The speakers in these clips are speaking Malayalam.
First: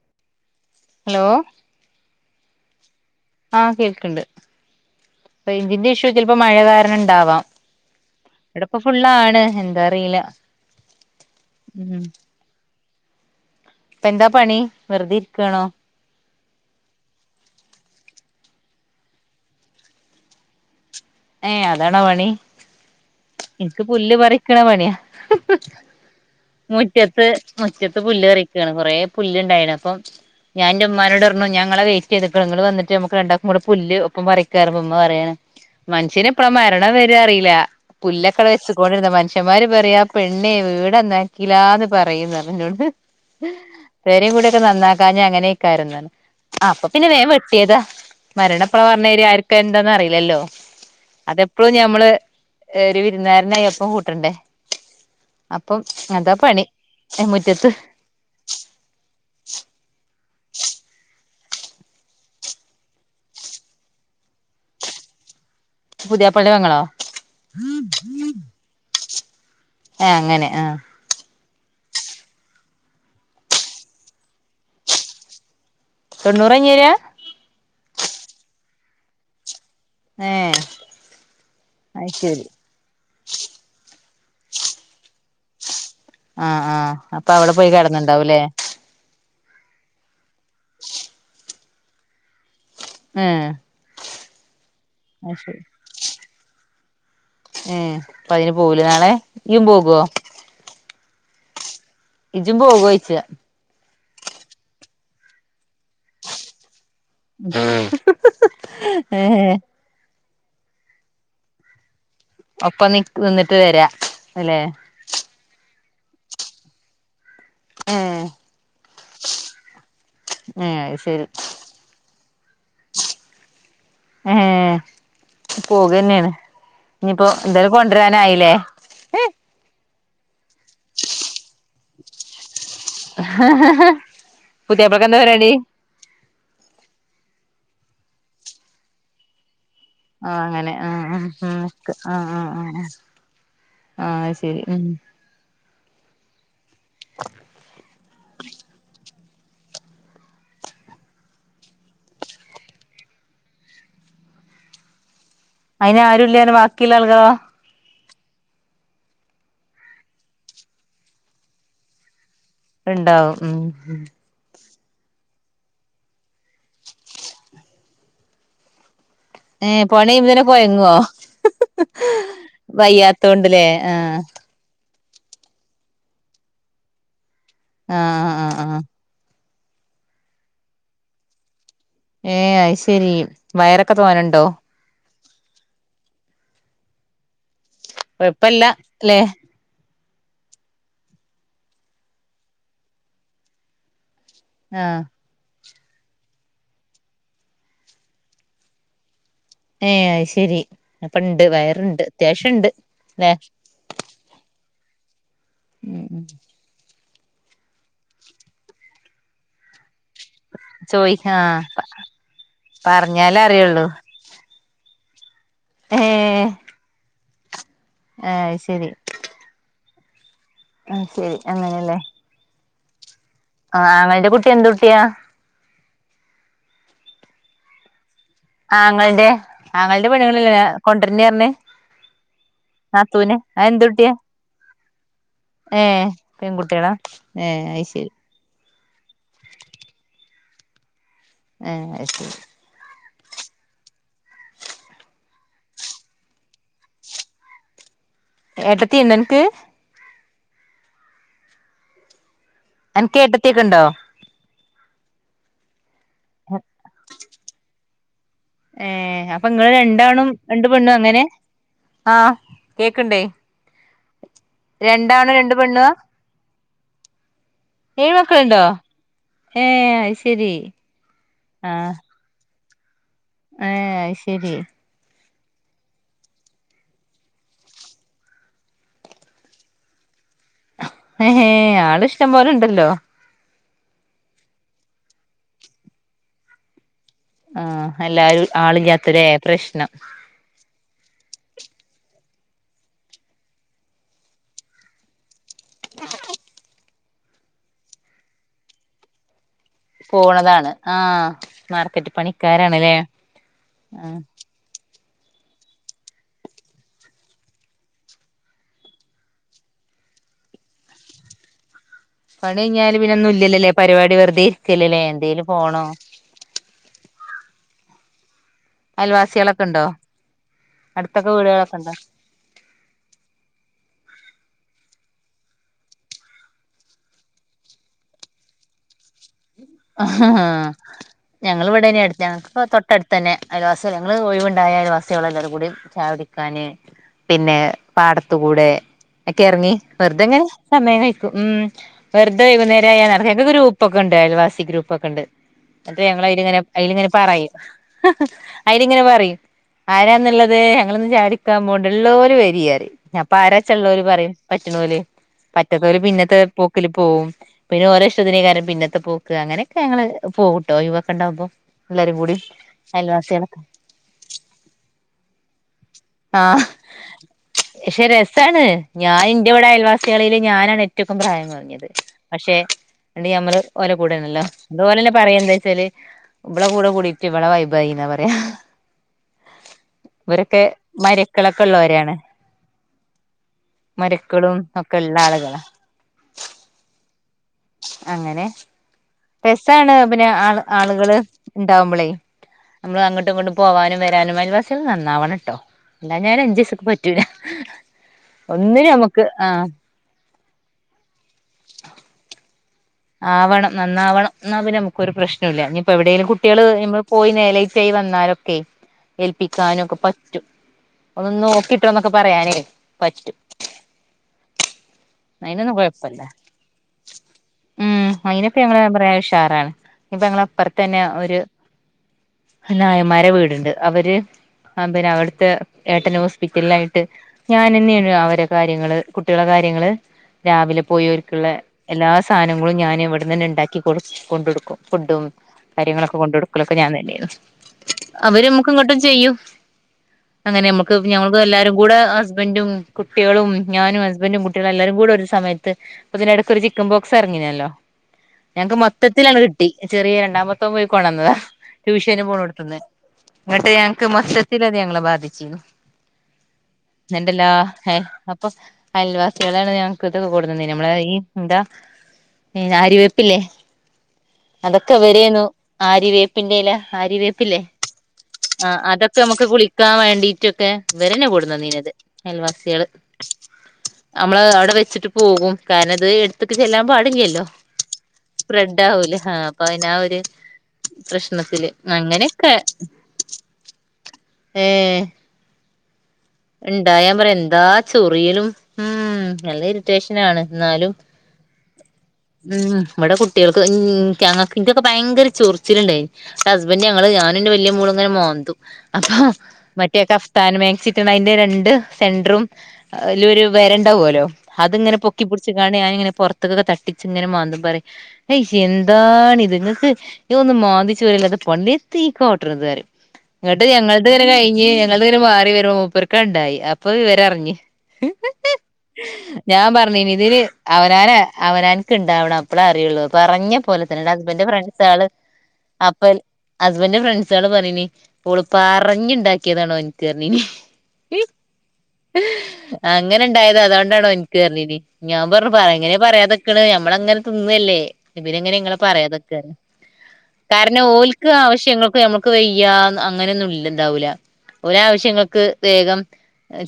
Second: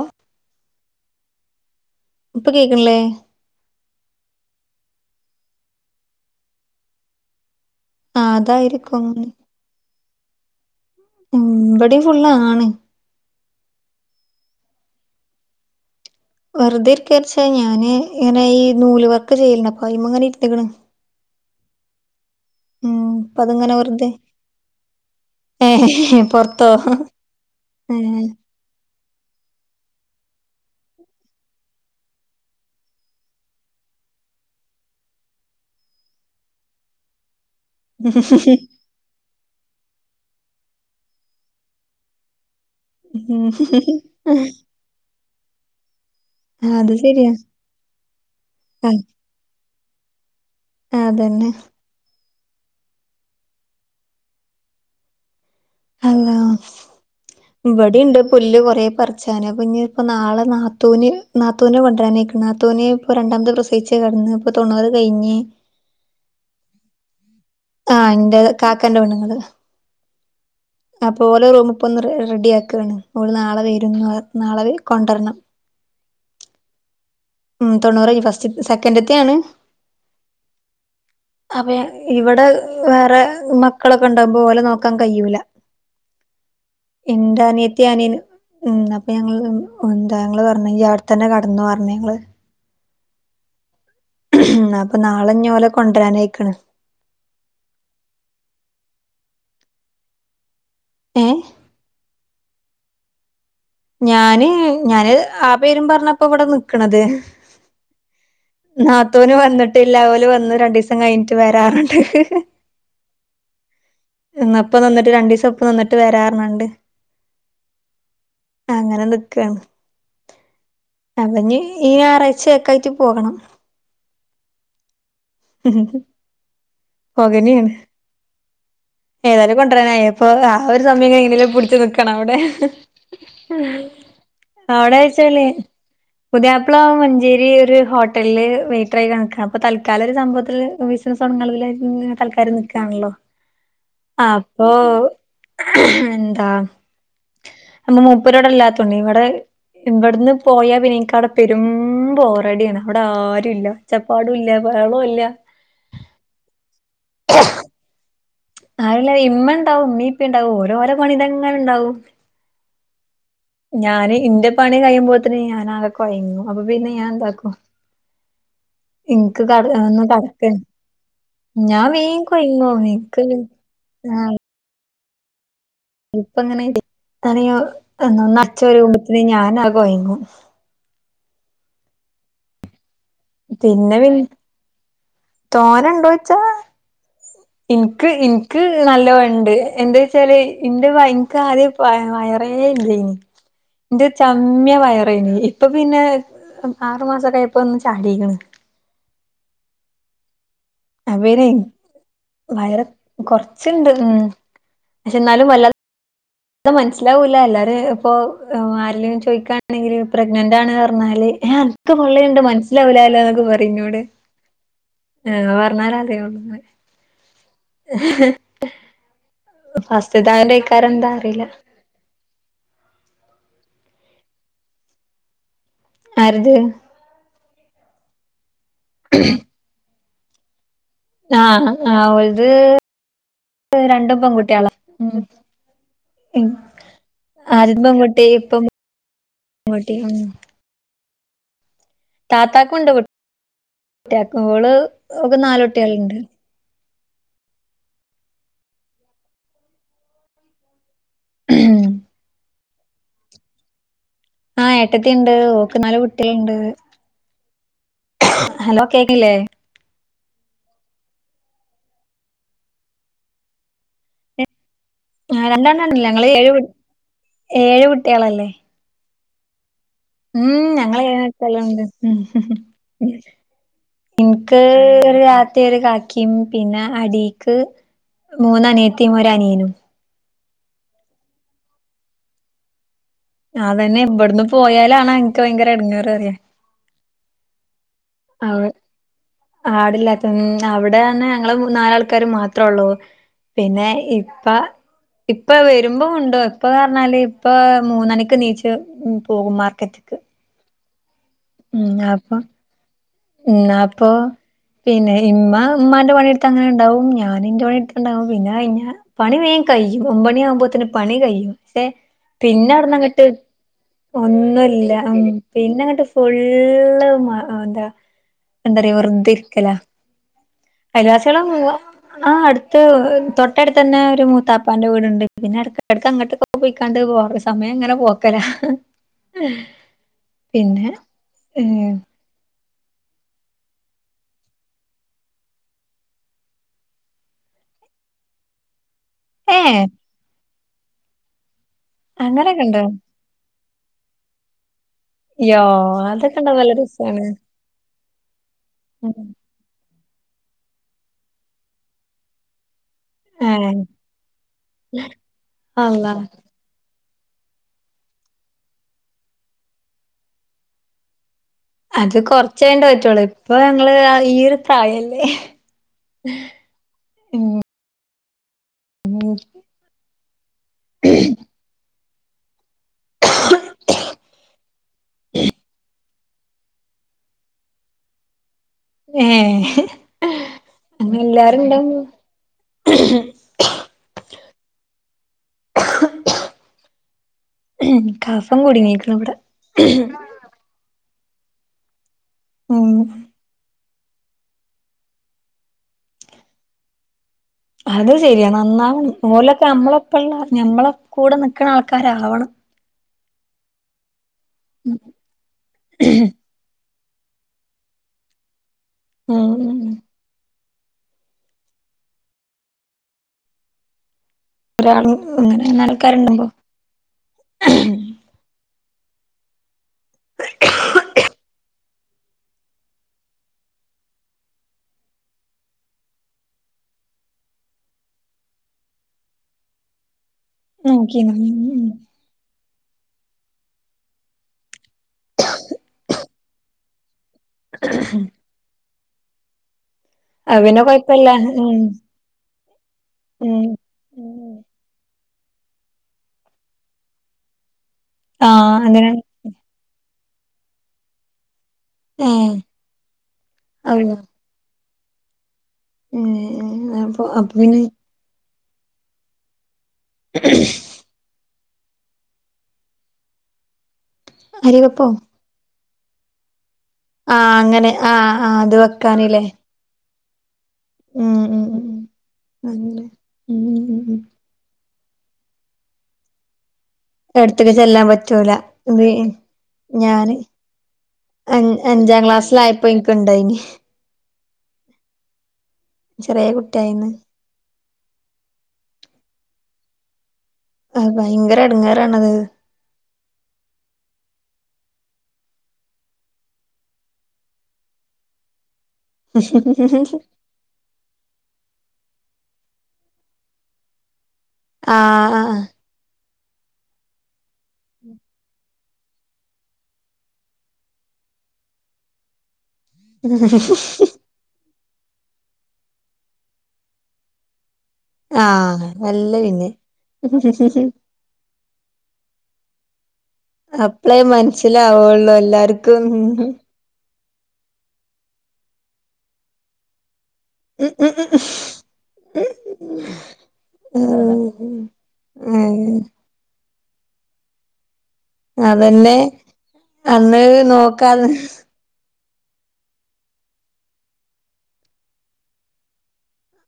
ഒ ഹലോ ഇപ്പൊ കേക്കണില്ലേ ആ കേൾക്കണ്ട് റെയിഞ്ചിൻ്റെ ഇഷ്യൂ ചിലപ്പോ മഴ കാരണം ഇണ്ടാവാം ആ ഇവിടപ്പം അതായിരിക്കും ഫുള്ളാണ് എന്താ അറിയില ഉം ഇവിടെയും ഫുള്ളാ ആണ് ഇപ്പ എന്താ പണി വെറുതെ ഇരിക്കണോ വെറുതെ ഇരിക്കെച്ച ഞാന് ഇങ്ങനെ ഈ നൂല് വർക്ക് ചെയ്യല്ണ്ട് അപ്പം അയിൻ മേ ഇങ്ങനെ ഇര്ന്ന്ക്ക്‌ണ് ഏ അതാണോ പണി അപ്പൊ അതിങ്ങനെ എനിക്ക് വെറുതെ പുല്ല് പറിക്കണ പണിയാ ഏ പൊറത്തോ മുറ്റത്ത് മുറ്റത്ത് ഏ പുല്ല് പറിക്കുവയാണ് കൊറെ പുല്ല് ഇണ്ടായിന് അപ്പം ഞാൻന്റെ ഉമ്മനോട് പറഞ്ഞു ഞാൻ ഇങ്ങളെ വെയിറ്റ് ചെയ്തിക്കാണ് നിങ്ങള് വന്നട്ട് നമുക്ക് രണ്ടാക്കും കൂടെ പുല്ല് ഒപ്പം പറിക്ക പറയുമ്പോ ഉമ്മ പറയാണ് മനുഷ്യന് എപ്പഴാ മരണം വര്ക അറിയില്ല പുല്ലൊക്ക വെച്ചു [unintelligible] കൊണ്ടിരുന്ന മനു അച്ച്ചന്മാര് പറയാ പെണ്ണയെ വീടന്നാക്കില്ലാന്ന് പറയുന്നു പറഞ് പെരയും കൂടിയും ഒക്കെ നന്നാക്കാഞ്ഞ് അങ്ങനൊക്കെയായിരുന്നു അപ്പൊ അത് പിന്നെ വേഗം ശരിയാ വെട്ടിയതാ മരണയെപ്പം ആ, വരണെ എന്ന് ആ ർക്കു ഒന്നും അറിയില്ലല്ലോ അതന്നെ അതെപ്പോഴും ഞമ്മള് ഒരു വിരുന്നു കാരനായി ഒപ്പം കൂട്ടണ്ടേ അപ്പം അതാ പണി മുറ്റത്ത് ഇവിടെയുണ്ട് പുല്ല് കൊറ പറിച്ചന് ഇപ്പം ഇനിയിപ്പംനാളെ നാത്തൂന് നാത്തൂനെ കൊണ്ടരാനായിക്ക്‌ണ് നാത്തൂന് ഇപ്പൊ രണ്ടാമത് പ്രസയിച്ചു കിടന്ന് ഇപ്പൊ തൊണ്ണൂറ് കഴിഞ്ഞ് പുതിയപ്പളെന്റെ പെങ്ങളോ ആ എന്റെ കാക്കാന്റെ പെണ്ണുങ്ങള് ഏ അങ്ങനെ ആ അപ്പോ റൂമ് ഇപ്പൊ ഒന്ന് റെഡി ആക്കാണ് ഓള് നാളെ വരുന്നു പറയ് നാളെ കൊണ്ടുവരണം തൊണ്ണൂറ് കഴിഞ്ഞ് വേരാ തൊണ്ണൂറ് കഴി ഫസ്റ്റ് സെക്കൻറ്റിത്തെയാണ് ഏ അപ്പ അത് ശരി ഇവിടെ വേറെ മക്കളൊക്കെ ഉണ്ടകുമ്പോ ഓളെ നോക്കാൻ കഴിയുല ആ ആ അപ്പൊ എൻ്റെ അവിടെ പോയി അനിയത്തി അനിയനും കിടന്നുണ്ടാവൂല്ലേ ഉം അപ്പൊ ഞങ്ങള് [unintelligible] എന്താ ഞങ്ങൾ പറഞ്ഞ് യി അവിടെത്തന്നെ കെടന്നോ പറഞ്ഞു ങ്ങങ്ങള് ഏഹേ അപ്പൊ നാളെഞ്ഞോലെ കൊണ്ടുവരാനായിക്കണ് എ അപ്പ അതിന് പോകും ലെ നാളെ ഈയും പോകുവോ ഏ ഇജും പോകോഴിച്ച ഞാന് ഞാന് ആ പേരും പറഞ്ഞാ ഇപ്പോ ഇവിടെ നിക്കണത് ഏ നാത്തൂന് വന്നിട്ടില്ല ഓല് വന്നു രണ്ടു ദിവസം കഴിഞ്ഞിട്ട് വരാന്ന് പറഞ്ഞിട്ട് ഒപ്പം നിക്കും നിന്നിട്ട് വരാ അല്ലെ എന്നപ്പ നന്നിട്ട് രണ്ടു ദിവസം ഒപ്പ നന്നിട്ട് വരാഞ്ഞട്ട് ആ [unintelligible] അങ്ങനെ നിക്കാണ് ഏ അത് ശരി അവന് ഈ ഞായറാഴ്ചയക്കായിട്ട് പോകണം ആഹ പോകന്നെണ് ഇനിയിപ്പോ പോകന്നെയാണ് എന്തായാലും കൊണ്ടുവരാനായില്ലേ ഏതായാലും അപ്പൊ ആ ഒരു സമയംഎങ്ങനെലും പുടിച്ച് നിക്കണം അവിടെ അവിടെ പുതിയാപ്പളക്ക് എന്താ ആഴച്ചല്ലേ പരിപാടി പുതിയപ്പ്പളാ മഞ്ചേരി ഒരു ഹോട്ടലില് വൈറ്റെർ ആയിട്ട നിക്കണത് അപ്പൊ തൽക്കാല ഒരു ആഹ് സംഭവത്തില് അങ്ങനെ ആഹ് ബിസിസ് തൊടങ്ങാൻ ആഹ് ആഹ് ആഹ് ആഹ് തൽക്കാലം ആഹ് നൽക്കയാണല്ലോ ആഹ് ആഹ് ശരി അപ്പൊ ഉം എന്താ നമ്മ മൂപ്പരോടെല്ലാത്തണ്ട് ഇവിടെ ഇവിടന്ന് പോയാ പിന്നെക്ക് അവിടെ പെരും പോോറടിയാണ് അവിടെ ആരും ഇല്ല അച്ചപ്പാട ഇല്ല ബഹളുല്ല അയിന് ആരും ഇല്ലാനു ബാക്കിള്ള ആൾറോ ആരുല്ല ഇമ്മ ഉണ്ടാവും ഇമ്മിം ഇപ്പിം ഉണ്ടാവും ഓരോഓരോ പണിയിൽ അങ്ങനെ ഉണ്ടാവും ഉണ്ടാവും ഉം ഉം ഞാന് ഇന്റെ പണി കഴിയുമ്പോത്തിന് ഞാൻ അതൊക്ക കോയങ്ങും അപ്പൊ പിന്നെ ഞാൻ എന്താക്കും ഇൻക്ക് കട ഏഹ് ഒന്ന് പണി ചെയ്യുമ്പത്തിന് കടക്ക കൊയങ്ങോ [inaudible] ഞാൻ മീൻ കൊയിന്നോ നീക്ക് വയ്യാത്തോണ്ട്ല്ലേ ആ ആഹ് ഇപ്പങ്ങനെ അന ഒ ആഹ് [unintelligible] ആഹ് അച്ച്ച ആഹ് ഒരു ക്പത്തിന് ഞാൻ. [inaudible] കോയങ്ങും ഏ ആയി പിന്നെ തോനെ ഉണ്ടോയിച്ചാ എനിക്ക് എനിക്ക് കൊഴപ്പല്ല നല്ല ല്ലേ ഉണ്ട് എന്ത് വെച്ചാല് എന്റെ ഭയങ്കര ആദ്യ വയറ വയറേ ഇല്ലാരുന്നു ഇന്റെ ചമ്മ്യ ആഹ് വയറാനു ഇപ്പൊ പിന്നെ ആറു മാസൊക്കെ ആയപ്പോ ഒന്ന് ചാടിയേക്കണ് ഏഹ് അത് ശെരി അപ്പ അപ്പം ഇണ്ട് പിന്നെ വയറുണ്ട് അത്യാവശ്യം ഉണ്ട് വയറ് ല്ലേ കൊറച്ച്ണ്ട് ഉം എന്നാലും വല്ല ഉം ഉം അത് മനസ്സിലാവൂല്ലേ എല്ലാരും ഇപ്പൊ ആരേലും ചോദിക്കാണെങ്കിലും പ്രഗ്നന്റ് ആണ് പറഞ്ഞാല് ആഹ് എനക്ക് പള്ളയുണ്ട് മനസ്സിലാവൂലാല്ലേ പറഞ്ഞാലേ എന്നൊക്കെ അറിയുള്ളൂ പറഞ്ഞോട് ആഹ് പറഞ്ഞാലതേ ഏഹ് ഉള്ളുന്ന് ആഹ് അത് ശെരി [unintelligible] എന്താ അറിയില്ല ആഹ് നിന്റെ കുട്ടി എന്ത് കുട്ടിയാ ആരിത് ആങ്ങളേടെ ആങ്ങളേടെ പെണ്ണുങ്ങളില്ലേ കൊണ്ടരുന്നു പറഞ്ഞേ ആഹ് ആഹ് ഓൽത് നാത്തൂനെ അതെന്തൂട്ടിയെ രണ്ടും പെൺകുട്ടികളാ ഉം ഏഹ് ഉം പെൺകുട്ടികളാ ഏഹ് അത്ശെരി അങ്ങോട്ടെല്ലുന്നു ആഹ് അത് ശെരി താത്താക്കുണ്ട് ഓള് ഓക്ക് നാല് കുട്ടികളുണ്ട് ഏട്ടത്തി എന്തനക്ക് [unintelligible] അനക്ക് ഏട്ടത്തീയൊക്കെ ഉണ്ടോ ആഹ് ഏട്ടത്തി ഉണ്ട് ഓക്ക് നാല് കുട്ടികളുണ്ട് ഹലോ ഏഹ് കേക്കില്ലേ അപ്പൊ നിങ്ങള് രണ്ടാളും രണ്ട് പെണ്ണും അങ്ങനെ ആഹ് കേക്കണ്ടേ രണ്ടാണും രണ്ട് പെണ്ണുവാ രണ്ടാണുങ്ങളല്ല ഞങ്ങള് ഏഴുപെൺ ഏഴ് കുട്ടികളല്ലേ ഏഹ് അത് ഉം ശരി ഞങ്ങളിങ്ങനെ സ്ഥലുണ്ട് ആഹ് ഏഹ് അത് ശരി ഇനിക്ക് മത്ത ഒരു കാക്കിയും പിന്നെ അടിക്ക് മൂന്ന അനിയത്തയും ഒര് അനിയനും ഹേ ഹേ ആള് ഇഷ്ടം പോലെ ഉണ്ടല്ലോ അതന്നെ ഇവിടന്ന് പോയാല ആണ് എനിക്ക് ഭയങ്കര എടുങ്ങറ് അറിയ ആഹ് എല്ലാരും ആളില്ലാത്താല്ലേ പ്രശ്നം ആടില്ലാത്ത അവിടെന്നെ ഞങ്ങള് നാലാൾക്കാര് മാത്രേ ഉള്ളൂ പിന്നെ ഇപ്പ ഇപ്പ വരുമ്പോൾ ഉണ്ട് ഇപ്പൊ പറഞ്ഞാല് ഇപ്പൊ മൂന്നണിക്ക് എണീച്ച് പോകും മാർക്ക പോണതാണ് ആ ഉം മാർക്കറ്റ് അപ്പൊ പണിക്കാരാണല്ലേ ഉം അപ്പൊ ആഹ് പിന്നെ ഇമ്മ ഉമാന്റെ പണിയെടുത്ത് അങ്ങനെ ഉണ്ടാവും ഞാനൻന്റെ പണിയെടുത്ത്ുണ്ടാവും പിന്നെ കഞ്ഞ പണി വേ കഴ കഴ്യും ഒമ്പണി ആകുമ്പോത്തന് പണി കഴിയും പക്ഷെ പണി പിന്നെ അവിടന്ന് കഴിഞ്ഞാല് അങ്ങട്ട് പിന്നൊന്നും ഇല്ലല്ലല്ലേ പരിപാടി വെറുതെ ഒന്നുമല്ല ഇരിക്കല്ലല്ലേ ഉം എന്തേലും പോണോ പിന്നങ്ങട്ട് ഫുള് മ അന്ത എന്താറ വറുതെ അയൽവാസികളൊക്കെ ഇരിക്കല ഉണ്ടോ അടുത്തൊക്കെ കൈവാസികളം വീടുകളൊക്കെ ഉണ്ടോ ആ അടുത്ത് തൊട്ടടുത്ത് തന്നെ ഒരു മു താപ്പാന്റെ വീടുണ്ട് പിന്നെ ഇടക്ക ഇടക്ക് അങ്ങോട്ടൊക്ക പോയിക്കാണ്ട് പോറ സമയം അങ്ങനെ പോക്കല ഏ ഞങ്ങിവിടെന എടുത്ത തൊ അടുത്ത് തന്നെ അയലവാസിക ഞങ്ങങ്ങള് ഒഴിവുണ്ടായ അയിവാസികൾ എല്ലോടും കൂടി ചായ പിടിക്കാന് പിന്നെ പാടത്ത കൂടെ ഒക്കെ ഏ ഇറങ്ങ വെറുതെങ്ങനെ സമയം കഴിക്കും ഉം അങ്ങനൊക്കെ ഉണ്ടോ വെറുതെകുന്നേര ആയാ നടക്കെ ക്ക് ഗ്രൂ പ്പ് ഒക്കെ ഉണ്ട് അയൽവാസി ഗ്രൂ പ്പൊക്കണ്ട് യോ മറ്റേ അതൊക്കെ ഞങ്ങളതിൽ ഇങ്ങനെ ഉണ്ടാവുമ്പോ നല്ല അതില് ഇങ്ങനെ രസാണ് പറയും അയില് ഇങ്ങനെ ഉം പറയും ആരാന്നുള്ളത് ഞങ്ങളൊന്ന ചാടിക്കാൻ പോണ്ടള്ളരു വരി പറയും ഞപ്പ ആരച്ച ഏഹ് ഉള്ളവര് പറയും പറ്റണ ഓല് പറ്റാത്തര് അള്ളാ പിന്നത്തെ പോക്കില് പോവും പിന്നെ ഓരോ ഇഷ്ടത്തിന് കാരം പിന്നത്തെ പൂക്ക് അങ്ങനെയൊക്കെ ഞങ്ങള് പോകൂട്ടോ ഒഴിവുക്കെ ഉണ്ടാവകുമ്പോ അത് കൊറച്ചണ്ട പറ്റുള്ളൂ ഇപ്പൊ ഞങ്ങള് ഈ ഒരു പ്രയല്ലേ ആ പക്ഷെ രസാണ് ഞാൻ ഇന്ത്യയുടെ അയൽവാസികളയില് ഞാനാണ് ഏറ്റക്ക പ്രായം കുറഞ്ഞത് പക്ഷെ നമ്മള് ഓല കൂടെണല്ലോ അതുപോലെ തന്നെ പറയാംന്താ വച്ചല് ഇളടെ കൂടെ കൂടിയിട്ട ഇടെ ബായിനാ പറയാ ഏ ഇവരൊക്കെ അങ്ങ എല്ലാരും മരക്കളൊക്കെ ഇണ്ടാവുമ്പോ ഉള്ളവരാണ് മക്കളും ഒക്കെ ഉള്ള ആ [unintelligible] അങ്ങനെ കഫം കുടുങ്ങിക്ക്ണ് ഇവിടെ പെസാണ് പിന്നെ ആൾ ആളുകള് ഉണ്ടാവുമ്പോളേ ഉം നമ്മള് അങ്ങോട്ടും ഇങ്ങോട്ട് പോവാനും വ തനു അയൽവസിക നന്നാവണം കേട്ടോ അല്ലേ ഞാൽ അഞ്ചു പൈസക്ക് പറ്റൂല അത് ശരിയാ ഒന്നിനും നന്നാവണം നമുക്ക് ഓലൊക്കെ ആഹ് നമ്മളെപ്പ ഉള്ള ഞമ്മളെ കൂടെ നിക്കണ ആൾക്കാരാവണം ആവണം നന്നാവണം എന്നാ പിന്നെ നമുക്കൊരു പ്രശ്നം ഇല്ല ഇനിയിപ്പ എവിടെേങ്കിലും കുട്ടികള് പോയി നലറ്റൈ വന്നാലൊക്കെ ഉം ഉം ഏൽപ്പിക്കാനും ഒക്കെ പറ്റും ഒന്ന് നോക്കിട്ടോന്നൊക്കെ പറയാനേ പറ്റൂ ഒരാൾ അങ്ങനെ ആൾക്കാരുണ്ട്പോ ഉം അയിനിപ്പ ഞങ്ങ പറയാ ഉഷാറാണ് ഇപ്പൊ ഞങ്ങള അപ്പുറത്ത തന്നെ ഒരു നായമാരെ വീടുണ്ട് അവര് ആ പിന്നെ അവിടുത്തെ ഏട്ടന ഹോസ്പിറ്റലില ആയിട്ട് ഞാൻന്നെയാണ് അവരെ കാര്യങ്ങള് കുട്ടികളെ കാര് രാവിലെ പോയി നോക്കിനു ഓർക്ക് ഉള്ളെ ഉം എല്ല ങ്ങളും ഞാൻ ഇവിടെന്നെ ഉണ്ടാക്കി കൊ കൊ കൊടുക്കും ഫുഡും കാര്യങ്ങളൊക്കെ കൊണ്ട കൊടുക്കലൊക്കെ ഞാൻ തന്നെയായിരുന്നു അവര് നമ്മുക്ക് ഇങ്ങോട്ടും ചെയ്യും അത് അങ്ങനെ പിന്നെ നമ്മുക്ക് കൊഴപ്പല്ല ഞങ്ങൾക്ക് എല്ലാരും ഉം കൂടെ ഹസ്ബന്റ് കുട്ടികളും ഉം ഞാനും ഹസ്ബൻറും കുട്ടികളും എല്ലാരും കൂടെ ഒരു സമയത്ത് ഇതിടക്കൊ ഒരു ചിക്കുമ്പോ ഇറങ്ങിനല്ലോ ആഹ് ഞങ്ങക്ക് അങ്ങനെ മൊത്തത്തിലാണ് കിട്ടി ചെറിയ രണ്ടാമത്ത പോയി കൊണ്ടുന്നതാ ട്യൂഷന് ഏഹ് പോണോടുത്തന്ന്. എന്നിട്ട് ഞങ്ങൾക്ക് അള്ളാ മൊത്തത്തില് അത് ഞങ്ങളെ ബാധിച്ചു. ഏഹ് അപ്പൊ ന്നെണ്ടല്ലാ അപ്പൊ പിന്നെ ഹേ അപ്പൊ അയൽവാസികളാണ് ഞങ്ങക്കൊക്കെ കൂടെനിന്നേന് നമ്മളെ ഈ എന്താ ആര്യവേപ്പില്ലേ അരി അതൊക്കെ വെപ്പോ ഇവരേന്നു ആര്യവേപ്പിൻ്റെ ഇല ആഹ് ആര്യവേപ്പില്ലേ അങ്ങനെ ആഹ് ആഹ് ആ അത് അതൊക്കെ വെക്കാനില്ലേ നമുക്ക് കുളിക്കാൻ വേണ്ടിറ്റ് ഇവരന്നെയാ ഉം ഉം കൊണ്ടുന്നന്നീനത് ഉം അയൽവാസികള്. അങ്ങനെ ഉം ഉം ഉം നമ്മള് അവിടെ വെച്ചിട്ട് പോ പോകും. കാരണം ഇത് എടുത്തിട്ട് ചെല്ലാൻ പാടില്ല പാടില്ലല്ലോ എടത്ത്ക്ക് ചെല്ലാൻ പറ്റൂല ഇത് സ്പ്രെഡാവൂലേ ആ അപ്പൊ അയ്നാ ഒരു ഞാന് അ പ്രശ്നത്തില് അഞ്ചാം അങ്ങനെയൊക്കെ ക്ലാസ്സിലായപ്പോ എനിക്കുണ്ടായിനി ഏ ചെറിയ ഇണ്ടായ കുട്ടിയായിന്ന് ഞാൻ പറയും എന്താ ചൊറിയലും ഉം നല്ല ഇറിറ്റേഷൻ ആണ്. എന്നാലും അത് ഭയങ്കര എടങ്ങേറാണത് ഉം ഇവിടെ കുട്ടികൾക്ക് ഉം ക്കാ എനിക്കൊക്കെ ഭയങ്കര ചൊറിച്ചിലുണ്ടായി ഹസ്ബൻ്റ് ഞങ്ങള് ഞാനും എന്റെ വലിയ മോളും ഇങ്ങനെ മാന്തും. അപ്പൊ മറ്റേ കഫ്താൻ മാക്സി എന്റെ രണ്ട് സെന്ററും അയിലൊരു വര ഉണ്ടാവോലോ അത് ഇങ്ങനെ ആഹ് പൊക്കിപ്പൊടിച്ചു ആഹ് നിക്കാണെ ഞാനിങ്ങനെ പുറത്തക്കൊക്കെ തട്ടിച്ച് ഇങ്ങനെ മാന്തുമ്മേ പറയ് ഹയ്യ് എന്താ എന്താണിത് ഇങ്ങക്ക് ഇതൊന്നും മാന്തിചൊറിയേല്ലാത്ത പണില്ലേ എന്തീ കാട്ടണെത് പറയും. ഇന്നട്ട് ഞങ്ങള്ത് ഇങ്ങനെ കഴിഞ്ഞ് ഞങ്ങൾടെ ഇങ്ങനെ മാറി വരുമ്പോൾ മൂപ്പർക്ക് ഉണ്ടായി അപ്പൊ വിവരറിഞ്ഞ്. ആഹ് നല്ല ഞാൻ പിന്നെ പറഞ്ഞേനി ഇതിന് അവനവന് അവനവൻക്ക് ഇണ്ടാവണം അപ്പളാ അറിയുള്ളൂ. ഇപ്പ പറഞ്ഞ ഞ്ഞപോലെ തന്നെ അപ്പളേ ഹസ്ബൻ്റിൻ്റെ ഫ്രണ്ട്സ്കള് മനസ്സിലാവുള്ളു എല്ലാർക്കും അപ്പോ ഉം ഹസ്ബൻ്റിൻ്റെ ഫ്രന്സാൽ ഫ്രണ്ട്സാള് പറഞ്ഞിനി ഓള് പറഞ്ഞുണ്ടാക്കിയതാണ് ഓൻക്ക് പറഞ്ഞിനി ഉം ഉം ഉം അങ്ങനെ ഇണ്ടായതാ അതോണ്ടാണ് ഓൻക്ക് പറഞ്ഞിനി ഞാൻ പറഞ്ഞു പ എങ്ങനെ പറയാതിക്കണെ നമ്മളങ്ങനെ തിന്ന് അല്ലേ ഇവരിങ്ങനെ നിങ്ങളെ അതന്നെ പറയാതിക്കാന്ന് അന്ന് കാരണം ഓൽക്ക് നോക്കാതെ ആവശ്യങ്ങൾക്ക് നമ്മക്ക് വയ്യ അങ്ങനെയൊന്നും ഇല്ലണ്ടാവൂല ഓലെ ആവശ്യങ്ങൾക്ക് വേഗം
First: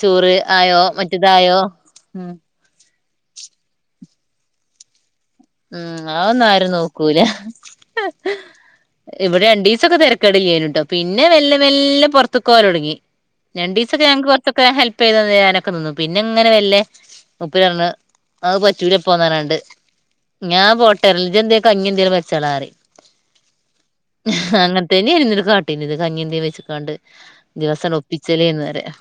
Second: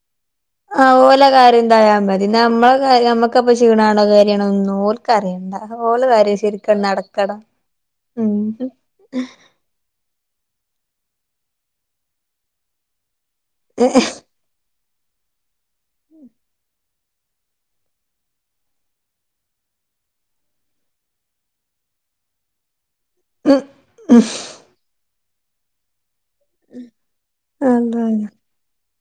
ചോറ് ആയോ ആ ഓലെ മറ്റേതായോ കാര്യം ഇതായാ മതി. ഉം നമ്മളെ കാര്യ നമ്മുക്കപ്പെ ക്ഷീണാണോ കാര്യണോ ഒന്നും ഓല് ഓല്ക്ക് അറിയണ്ട ഉം ഓല് കാര്യം അതൊന്നും ആരും ശരിക്കങ്‌ നോക്കൂല നട്ക്കണം. ഇവിടെ രണ്ടീസൊക്കെ തിരക്കേടില്ലേർന്നൂട്ടോ. പിന്നെ വെല്ല വെല്ല പുറത്തക്കു പോവാലൊട്ങ്ങി. രണ്ടീസൊക്കെ ഞങ്ങക്ക് കുറച്ചൊക്കെ ഹെൽപ് ചെയ്ത് തരാനും ഒക്കെ നിന്നു. പിന്നെ ഇങ്ങനെ മെല്ലെ മൂപ്പര് പറഞ്ഞു അത് പറ്റൂല ഇപ്പവന്നാണ്ട് ഞാൻ പോട്ടെ ഇജ്ജ് എന്തെ കഞ്ഞി എന്തെങ്കിലും വച്ചോളാ റിം അങ്ങനത്തേനി ഇനിന്നൊരു കാട്ടീനത് കഞ്ഞി എന്തെവെച്ചക്കാണ്ട് ദിവസങ്‌ അതാണ് ഒപ്പിച്ചല്ലേന്ന് പറയുവാ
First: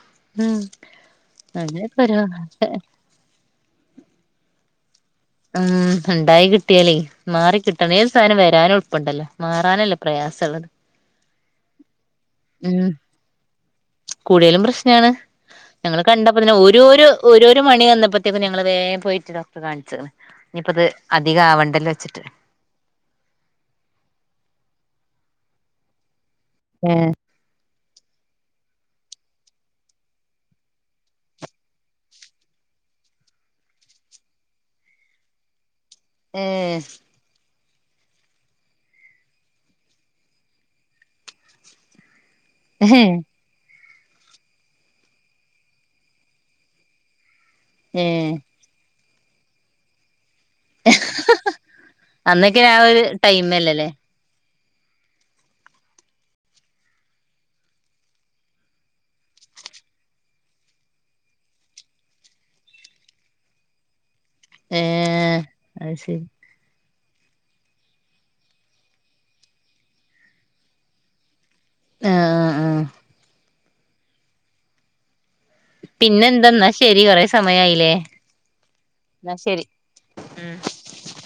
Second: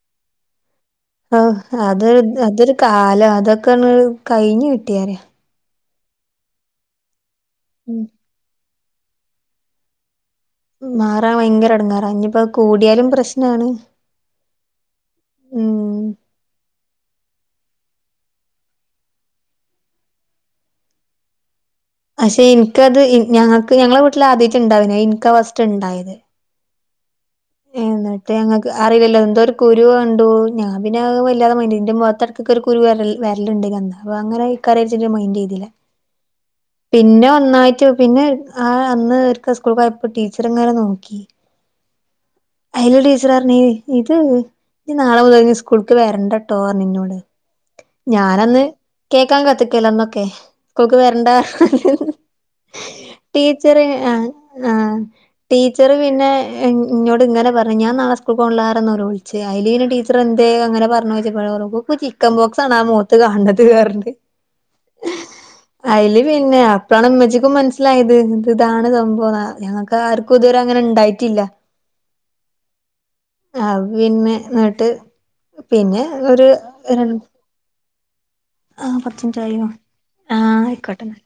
അതൊരു അതൊരു കാലം അതൊക്കെയാണ് കഴിഞ്ഞ് കിട്ടിറയാ ഉം ഉണ്ടായി കിട്ടിയാലേ മാറി കിട്ടണെ ഉം ഏത് സാനം വരാനും എളുപ്പണ്ടല്ലോ മാറാനല്ലേ പ്രയാസം. മാറാൻ ഭയങ്കര എടങ്ങേറാ. ഇനിയിപ്പ കൂടിയാലും പ്രശ്നാണ്. കൂടിയാലും പ്രശ്നാണ് ഉം ഞങ്ങള് കണ്ടപ്പത്തന്നെ ഓരോരു ഒരോരു മണി വന്നപ്പോഴത്തേക്കും ഞങ്ങള് വേഗം പോയിട്ട് ഡോക്ടറെ കാണിച്ചേക്കണ് ഇനിയിപ്പ അത് അധിക ആവണ്ടല്ലോ വെച്ചിട്ട് പക്ഷെ എനിക്കത് ഇന് ഞങ്ങക്ക് ഞങ്ങളെ വീട്ടിൽ ആദ്യ ആയ്ട്ടാ ഇണ്ടാവണെ എനിക്കാ ഫസ്റ്റ് ണ്ടായത് ഏ എന്നിട്ട് ഞങ്ങക്ക് അറിവില്ല എന്തോ ഒരു കുരു കണ്ടു ഞാൻ പിന്നെ വല്ലാതെ മൈൻ്റ് മുഖത്തെടക്കൊക്കെ ഒരു കു കുരു വര വരലുണ്ട് എന്താ. അപ്പൊ അങ്ങനെയ് ക്കാരെണിച്ചിട്ട് മൈൻഡ് ചെയ്തില്ല ഏഹ് പിന്നെ ഒന്നായി റ്റോ പിന്നെ ആ അന്ന് ഇവർക്ക് സ്കൂൾക്ക് പോയപ്പോ ടീച്ചർ ഇങ്ങനെ നോക്കി അയില് ഒരു ടീച്ചറ് പറഞ്ഞ് ഇത് ഇനി നാളെ മുതൽ സ്കൂളക്ക് വരണ്ടട്ടോ ഇന്നോട് ഏഹ് ഞാനന്ന് കേക്കാൻ കത്തിക്കേല അന്നൊക്കെ സ്കൂൾക്ക് വരണ്ട. അന്നൊക്കെ ആ ഒരു ടീച്ചർ ടൈമല്ലല്ലേ ആ ആ ടീച്ചറ് പിന്നെ ന്നെ ഇന്നോട് ഇങ്ങനെ പറഞ്ഞ് ഞാൻ നാളെ സ്കൂൾക്കോണ്ല്ലാന്ന് പറഞ്ഞ് നൊലോള്ച്ച്. അയ്ൽ പിന്നെ ടീച്ചർ എന്തേ അങ്ങനെ പറഞ്ഞോയ്ച്ചപ്പൊ അവർക്കു. ചിക്കൻ ബോക്സാണ് ആ മുഖത്ത് കാണ്ണത് അറഞ്ഞ് ഏഹ് അഹ് അയ്ല് ശരി പിന്നെ. ഇപ്പളാണ് ഇമ്മച്ചിക്കും മനസ്സിലായത് ഇത് താണ് സംഭവം ഞങ്ങൾക്ക് ആർക്കും ഇതുവരെ അങ്ങനെ ഇണ്ടായിട്ടില്ല. ആഹ ആ ആഹ. ആ പിന്നെ ന്നട്ട് പിന്നെ ഒരു എന്താ ന്നാ ശരി രൺണ്ട് കൊറെ സമയായില്ലേ ആ ന്നാ കുറച്ചയ്ഞ്ഞ്ട്ട് ശരി കയ്യും ആഹ ഉം ആയിക്കോട്ടെന്നാൽ.